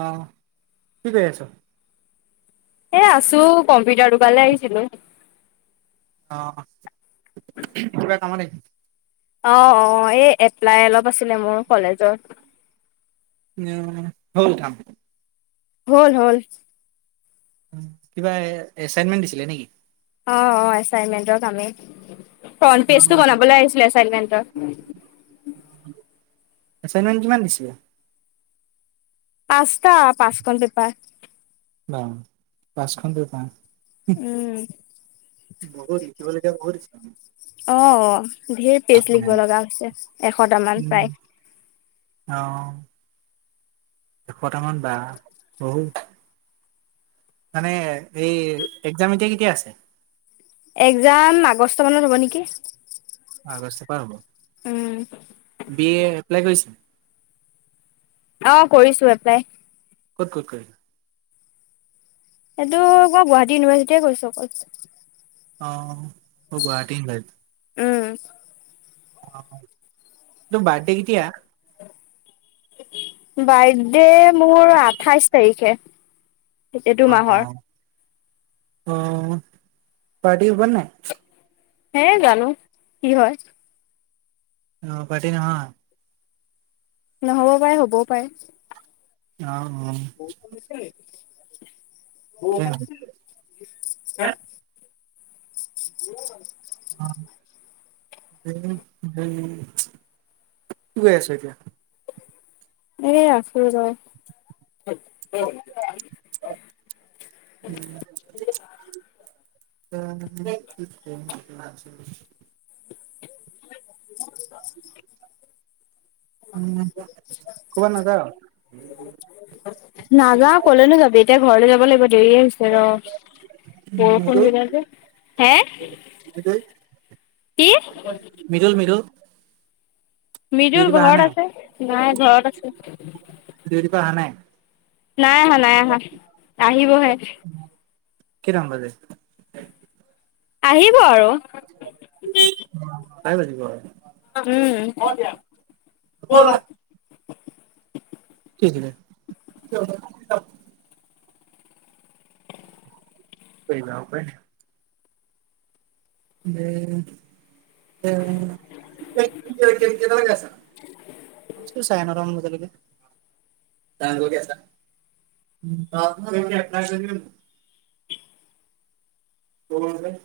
অ হ কি কৰি আছো? এ আছো কম্পিউটাৰ দোকানলে আহিছিলো অ কিবা কামত অ অ এই এপ্লাই অলপ আছিলে মোৰ কলেজত উম হল কাম হল হল কিবা এচাইনমেন্ট দিছিলে নেকি? অ অ এচাইনমেন্টৰ কামেই ফ্ৰন্ট অ পেজটো বনাবলৈ আহিছিলে ছাগে এনেন্টৰ এচাইনমেন্ট কিমান দিছিলে পাঁচটা পাঁচখন পেপাৰ অ পাঁচখন পেপাৰ উম বোৰ্ডত লিখিবলগীয়া বহুত আছে। অ অ ধেৰ পেজ লিখিব লগা হৈছে এশট মান উম প্ৰায় অ এশটামান বা বহুত মানে এই এক্জাম এতিয়া কেতিয়া আছে একজাম আগষ্ট মানত হ'ব নেকি? আগষ্ট পা হব উম বি এ এপ্লাই কৰিছিল অ কৰিছো এপ্লাই ক'ত কত কৰিলা এইটো আকৌ গুৱাহাটী ইউনিভাৰ্চিটিয়ে কৰিছো অকল অ গুৱাহাটী ইউনিভাৰ্ছিটি উম অ তোৰ বাৰ্ডে কেতিয়া বাৰ্থডে মোৰ আঠাইশ তাৰিখে এইটো অ অ মাহৰ অ পাৰটি হব নে নাই হে জানো কি হয় অ পাৰ্টি নহয়। নহ'ব পাৰে হ'বও পাৰে অ অ বৰষুণ দিছে নেকি বৰষুণ কি দিছে নে নাই হা [unintelligible] অ কি কৰি আছো এতিয়া এ আছো ৰ [inaudible] [unintelligible] কবাত নাজাৰ নাযাও কলেনো যাবি এতিয়া ঘৰলৈ যাব লাগিব দেৰিয়ে হৈছে ৰ বৰষুণ মৃদুল, দিলে যে হে মৃদুল, কি মৃদুল, মৃদুল মিজুৰ ডিউটিৰ পৰা অহা ঘৰত নাই? আছে নাই ঘৰত আছে ডিউটিৰ পৰা অহা নাই? নাই আহা নাই আহা আহিবহে। কেইটামান বাজে আহিব আৰু পাই বাজিব উম। [unintelligible] কৈ যাব প ন [unintelligible] উ কে কেটা লৈকে আছ? ম চাৰে নটা মান বজা লৈকে। [unintelligible] ক ন [unintelligible]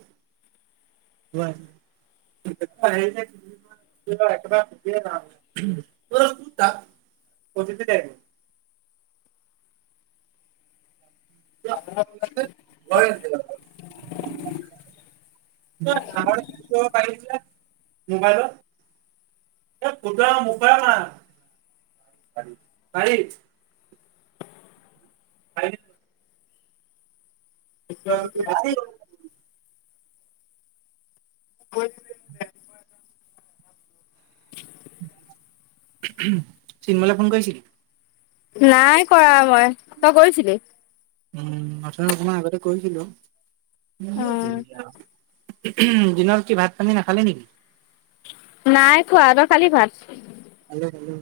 [inaudible] একেবাৰ নাম [unintelligible] [inaudible] গ জ [unintelligible] [unintelligible] মোবাইলৰ কুত মুফায় ম তাৰ [unintelligible] [inaudible] [unintelligible] উঠিলোঁ। [unintelligible] চিন্মলৈ ফোন কৰিছিলি? নাই কৰা মই, তই কৰিছিলি। উম প্ৰথম অকণমান আগতে কৈছিলোঁ। উ উম দিনত কি ভাত পানী নাখালি নেকি? নাই খোৱা তই খালি ভাত। খালোঁ-খালোঁ।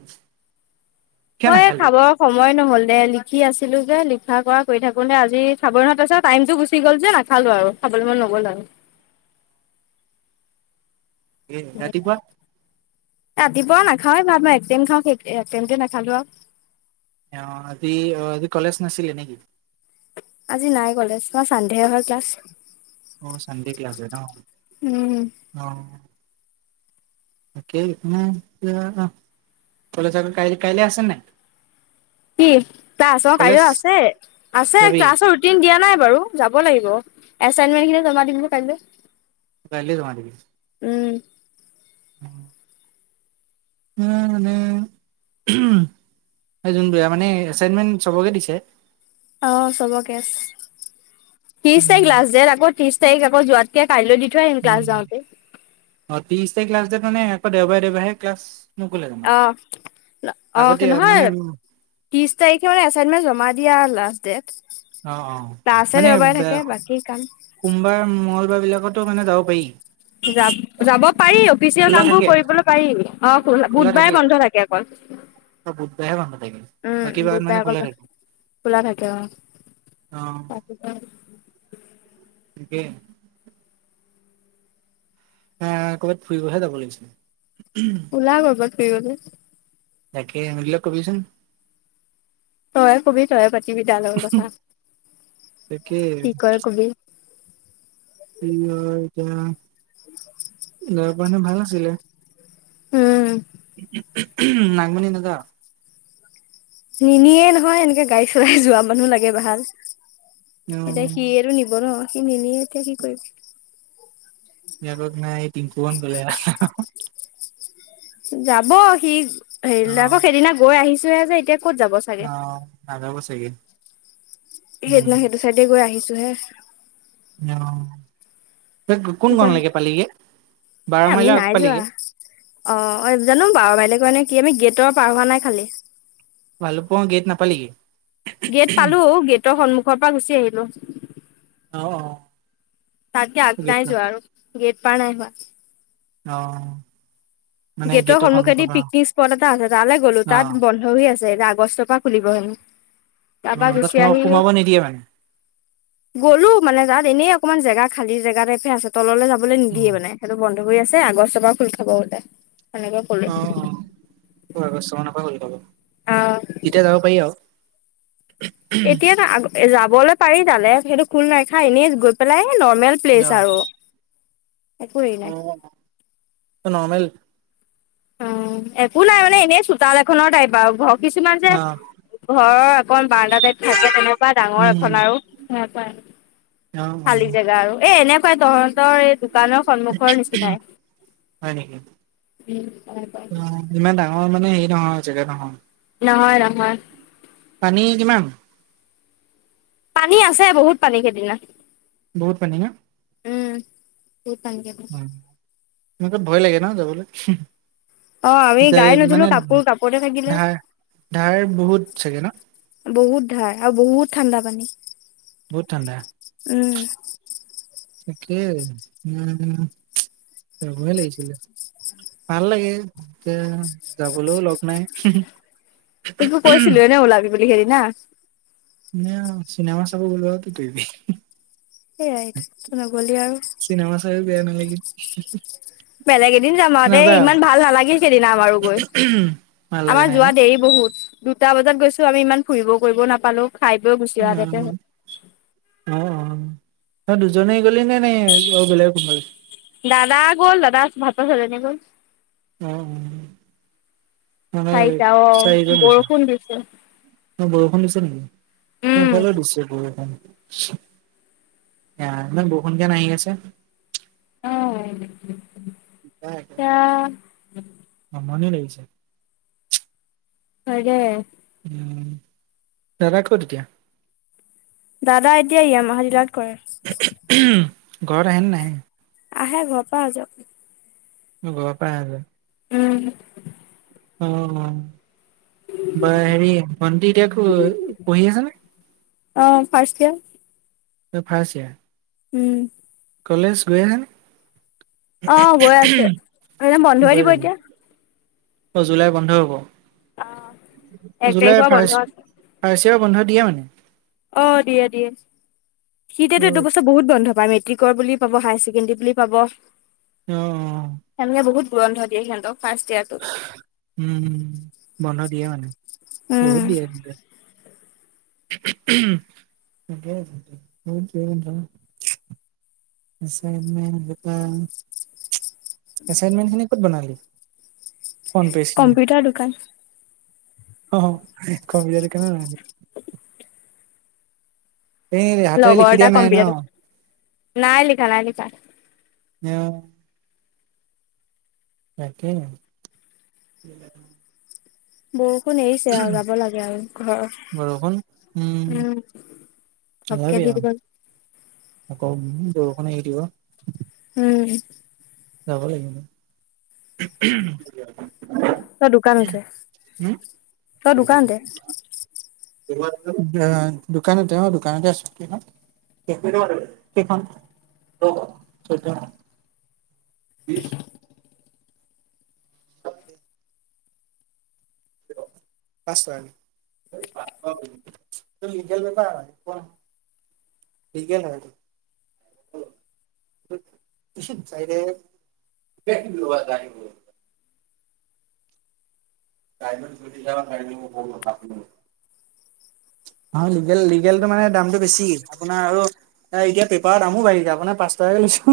মই খাবৰ সময় নহ'ল দে লিখি আছো। ছিলো যে লিখা কৰা কৰি থাকোতে আজি চাব নহ'ল আছে টাইমতটো গুচি গ'ল যে নাখালো আৰু খাবলৈ মন নগ'ল আৰু। [unintelligible] [inaudible] এ আৰু। ৰাতিপুৱা ৰাতিপুৱা নাখাওৱেই ভাত মই এক টাইম খাওঁ সেই একটাইমতে নাখালো আৰু। অ', আজি আজি কলেজ নাছিলে নেকি? আজি নাই কলেজ [unintelligible] চানডেহে হয় ক্লাছ। অ', চানডে ক্লাছ ন' উম অ'। কলেজ কাই কাইলৈ আছে নাই? কি তাৰ আছ কাইলৈ কলেজ আছে আছে যাবি ক্লাছৰ ৰুটিন দিয়া নাই বাৰু। যাব লাগিব এচাইনমেন্ট খিনি জমা দিমগ কাইলৈ। কাইলৈ যমা দিবি উম। উম। উম, হম [unintelligible] সেই জোনটোৱে মানে এচাইনমেন চবকে দিছে? অ', চবকে ত্ৰিশ তাৰিখ লাষ্ট ডট আকৌ ত্ৰিছ তখ তাইক আক যোৱাতকে কাইলৈ দি থৈ আহিম উ, ক্লাছ যাওঁতে অ', ত্ৰিশ তাৰিখ ক্লাছ যে তানে আকৌ দেওবাৰে দেওবাৰোহে ক্লাছ। নকৰিলে জানো অ', অ', আগতে মানে নহয়। ত্ৰিশ তাৰিখে মানে এছাইনমেন্ট জমা দিয়া লাষ্ট ডেট। অ', অ', ক্লাছে মানে দেওবাৰে থাকে বাকী কাম সোমবাৰ মঙ্গলবাৰ বিলাকত টো মানে যাব পাৰি। যাব - যাব পাৰি অফিচিয়েল খোলা কাম বোৰ থাকে কৰিবলৈ পাৰি অ, বুধবাৰে বন্ধ থাকে অকল। অ' বুধবাৰেহে বন্ধ থাকে উম, বাকী বাৰত মানে বুধবাৰ খোলা থাকে [unintelligible] খোলা থাকে অ, অ তাক এতিয়া কি? আহ ক'বাত ফুৰিবহে যা'ব লাগছিল। উলা গৈ [unintelligible] তাকে মৰিল কবিচোন তই কবি তইয়ে পাতিবি তাৰ লগত কথা। তাকে। কি কয় কবি কি হয় মানে ভাল আছিলে। উম নাগ মনি দাদা নিনিয়ে নহয় এনেকে গাড়ী চলাই যোৱা মানুহ লাগে ভাল এতিয়া উম সি আৰু নিব ন সি নিনিয়ে এতিয়া কি কৰিব। বিয়াকক নাই তিমফুমান গ'লে যাব সি অ হেৰি আকৌ সেইদিনা গৈ আহিছোহে যে এতিয়া ক'ত যাব চাগে অ' নাজাব চাগে। উম সেইদিনা সেইটো চাইডে গৈ আহিছো হে। অ ত যা কোনখন লাগে পালিগে এ বাৰ আমি মাইলৰ আগ নাই যোৱা পালেগে। অ অ জানো বাৰু বাইলেগ মানে কি আমি গেটৰ পাৰ হোৱা নাই খালি ভালু প গেত ন পালকি গেট পালো গেটৰ সন্মুখৰ পৰা গুচি আহিলো। অ তাত গে অ গেট আগদাই যোৱা আৰু গেট পাৰ নাই হোৱা আহ গেটৰ সন্মখেদি পিকনিক স্পট এটা আছে তালৈ গ'লো অ তাত বন্ধ হৈ আছে এ বস্ত পৰা খুলিব হেনে অ তাৰপা তাত গুচি সোমাব আহি সোমাব নিদিয়ে মানে গলো মানে তাত এনেই আৌ অকণমান জেগা খাল জেগাাৰাইে আছে তলৈ যাবলৈ নিদিয়ে উম মানে সেইটো বন্ আছে আগষ্টৰ পৰা খুলি খাব বলে। অ অ আগষ্ট মানৰ পৰা গলাব অ তেতিয়া যাব পাৰি আৰু এতিয়াতো আ যাবলৈ পাৰি তালে সেইটো খুল নাইখা এনেই গৈ পেলাই নৰ্মেল প্লেচ আৰু একো হেৰি অ নাই সনামেল অ একো নাই মানে এনেই চোতাল এখনৰ টাইপ আৰু ঘ কিছুমান যে অ ঘৰত অকণ বাৰদা াইত থাকে তেনেকুৱা ডাঙৰ উম এখন আৰু সনো অ অ খালী জেগা আৰু এ এনে াই তহঁতৰ এই দোকানৰ সন্মুখৰ নিচিনাই হয় নেকি উম তেনেকুৱাই। অ ইমান ডাঙৰ মানে হেৰি নহয় জেগা নহয় নহয় নহয়। পানী কিমান? পানী আছে বহুত পানীকেইদিনা। বৌত পনিঙ। উম বহুত পানী থাকে। ম তাত ভয় লাগে ন যাবলৈ অ আমি যাই গাই নুধলো মানে কাপোৰ কাপোতে থাকিলে ধাৰ ধাৰ বহুত চাগে ন হয় আৰু বহুত ঠাণ্ডা পানী বহতডা উম, উম, চবয় লাগিছিল। ভাল লাগে এতিয়া যাবলৈও লগ নাই তো কৈছিলো এেনে ওলাবি বুলি হেৰি না ম চিনেমা চাব গলো আও কি কৰিবি সেয়াই তোকতো নগ'লি আৰু। চিনেমা চাইও বেয়া নালাগিল বেলেগ এদিন যাম আৰু দেই নাযাওঁ ইমান ভাল নালাগিল সেইদিনাাম আৰু গৈ। ভাল লগা আমাৰ নাই ন যোৱা দেৰি বহুত দুটা বজাত গৈছো আমি ইমান ফুৰিব কৰিব নাপালো খাই বৈ গুচি অহাগতে হ'ল উম, উম,। তই দুজনে গ'লি নে নে আউ বেলেগো কোনোবা গছিলে দাদা গ'ল দাদা ভালপোৱা ছোৱালীজনী গ'ল অ অ মানে চাৰিটা অ চাৰিজন গৈছেলে বৰষুণ দিছে অ বৰষুণ দিছ ছে নিকি উম এইফালে দিছে বৰষুণ এ ইমান বৰষুণ যে আহি আছে হয় নেকি। দিগদাৰ একেবাৰে এতিয়া আমনি লাগিছে হয়় দে উম দাদা কত এতিয়া দাদা এতিয়া ইয়ামাহা ডিলাৰত কৰে ঘৰত আহে নে নাহে আহে ঘৰ পা অহা যোৱা কৰে সি ঘৰৰ পা অহে গৈ উম অঁ বা হেৰি ভন্টি এতিয়া কো পঢ়ি আছে নে অ ফাৰ্ষ্ট ইয়েৰ অ খাইছে উম কলেজ গৈ আছা নে অ গৈ আছে [unintelligible] এনে বন্ধই গৈ দিব আহো এতিয়া অ জুলাই বন্ধ হব অ এক তাৰিখৰ জুলাই পৰা বন্ধ ফাৰ্ষ্ট আছে ফাৰ্ষ্ট বন্ধ দিয়ে মানে অ দিয়ে দিয়ে অ সিতেতে এইটো বছৰ বহুত বন্ধ বা মেট্ৰিকৰ বুলি পাব হায়াৰ ছেকেণ্ডেৰী বুলি পাব অ অ সেনেকে বহুত বন্ধ দিয়ে সিহতক উম বন্ধ দিয়ে মানে বহুত উম দিয়ে তেন্তে [unintelligible] এছাইনমেন্ট গোটাই এচাইনমেন্ট খিনি ক'ত বনালি ফোন পাছ কম্পিউটাৰ দোকান। অহ কম্পিউটাৰ দোকানও বনালো এনে হাতেৰে লগৰ লিখি এটা দিয়া নাই ন কম্পিউটাৰ নাই লিখা নাই লিখা। নাই তাকেই বৰষুণ এৰিছে আৰু যাব লাগে আৰু বৰষুণ উম ঘৰ উম অকে ওলাবি দি আৰু দিবা আকৌ বৰষুণ এৰি দিব উম যাব লাগিব ন তই দোকানতে তই দোকানতে দোকানতে অ দোকানতে আছো কিখন খন কেইখন চৈধ্যখন চৈধ্যখন দি ছ আছাম ত লিগেল পেপাৰ হয় দুখন লিগেল হয় এইটো কিছত চাইদে [unintelligible] চাইদত [unintelligible] আৰু লিগেল লিগেলটো মানে দামটো বেছি। আপোনাৰ আৰু এ এতিয়া পেপাৰৰ দামো বাঢ়িছে, আপোনাৰ পাঁচ টকাকে লৈছো।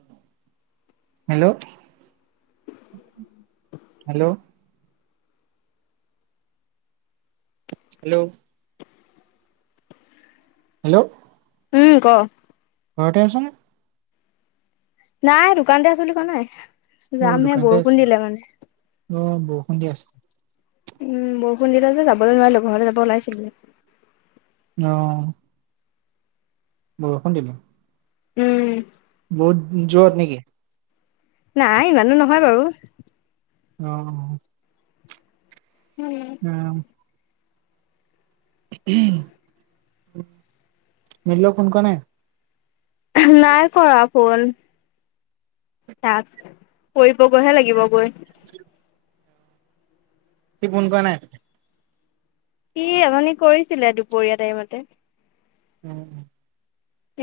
[inaudible] Hello, hello. হেল্ল'। হেল্ল'। উম, ক? ঘৰতে আছনে? নাই, দোকানতে আছো বুলি কোৱা নাই? অ', যামহে দোকানতে বৰষুণ আছে দিলে মানে। অ', বৰষুণ দি আছে। উম, বৰষুণ দিলে যে যাবলে নোৱাৰিলো, ঘৰলে যাব ওলাইছিলোৱে। ন। বৰষুণ দিলে। উম। বহুত জোৰত নেকি? নাই, ইমানো নহয় বাৰু। অহ। উম। মৃদুলক ফোন কৰা নাই? নাই কৰা ফোন। তাক [unintelligible] লাগিব গৈ সি ফোন কৰা নাই? সি অথনি কৰিছিলে, দুপৰীয়া টাইমতে। [unintelligible]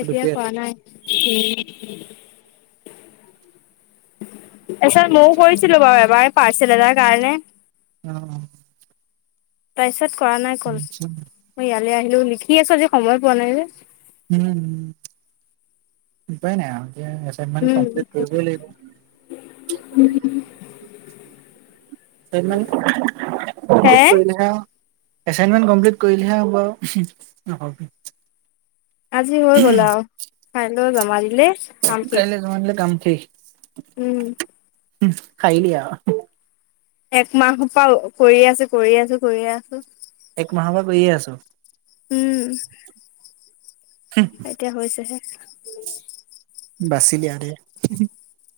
এতিয়া দুপৰীয়া কৰা নাই। [unintelligible] তাৰপিছত ময়ো কৰিছিলো বাৰু এবাৰ, পাৰ্চেল এটাৰ কাৰণে। অ অ। তাৰপিছত কৰা নাই ক'ল। মই ইয়ালৈ আহিলো লিখি আছো, আজি সময় পোৱা নাই যে। উম, উপায় নাই আও। এ এচাইটমেণ্ট উম কমপ্লিত কৰিবই লাগিব। ছাইনমেণ্ট হে [unintelligible] কৰিলেহে আও। এচাইনমেন্ট কমপ্লিট কৰিলেহে হ'ব আও। উম হুম। [unintelligible] আজি হৈ গ'ল আও। কাইলৈ জমা দিলেই কাইলে জমা দিলে কাম শেষ। উম হুহ, সাৰিলি আও। একমাহ পাও কৰি আছো, কৰি আছো, কৰি আছো। এক মাহৰ পৰা কৰিয়েই আছ? উম, এতিয়া হৈছেহে। [unintelligible]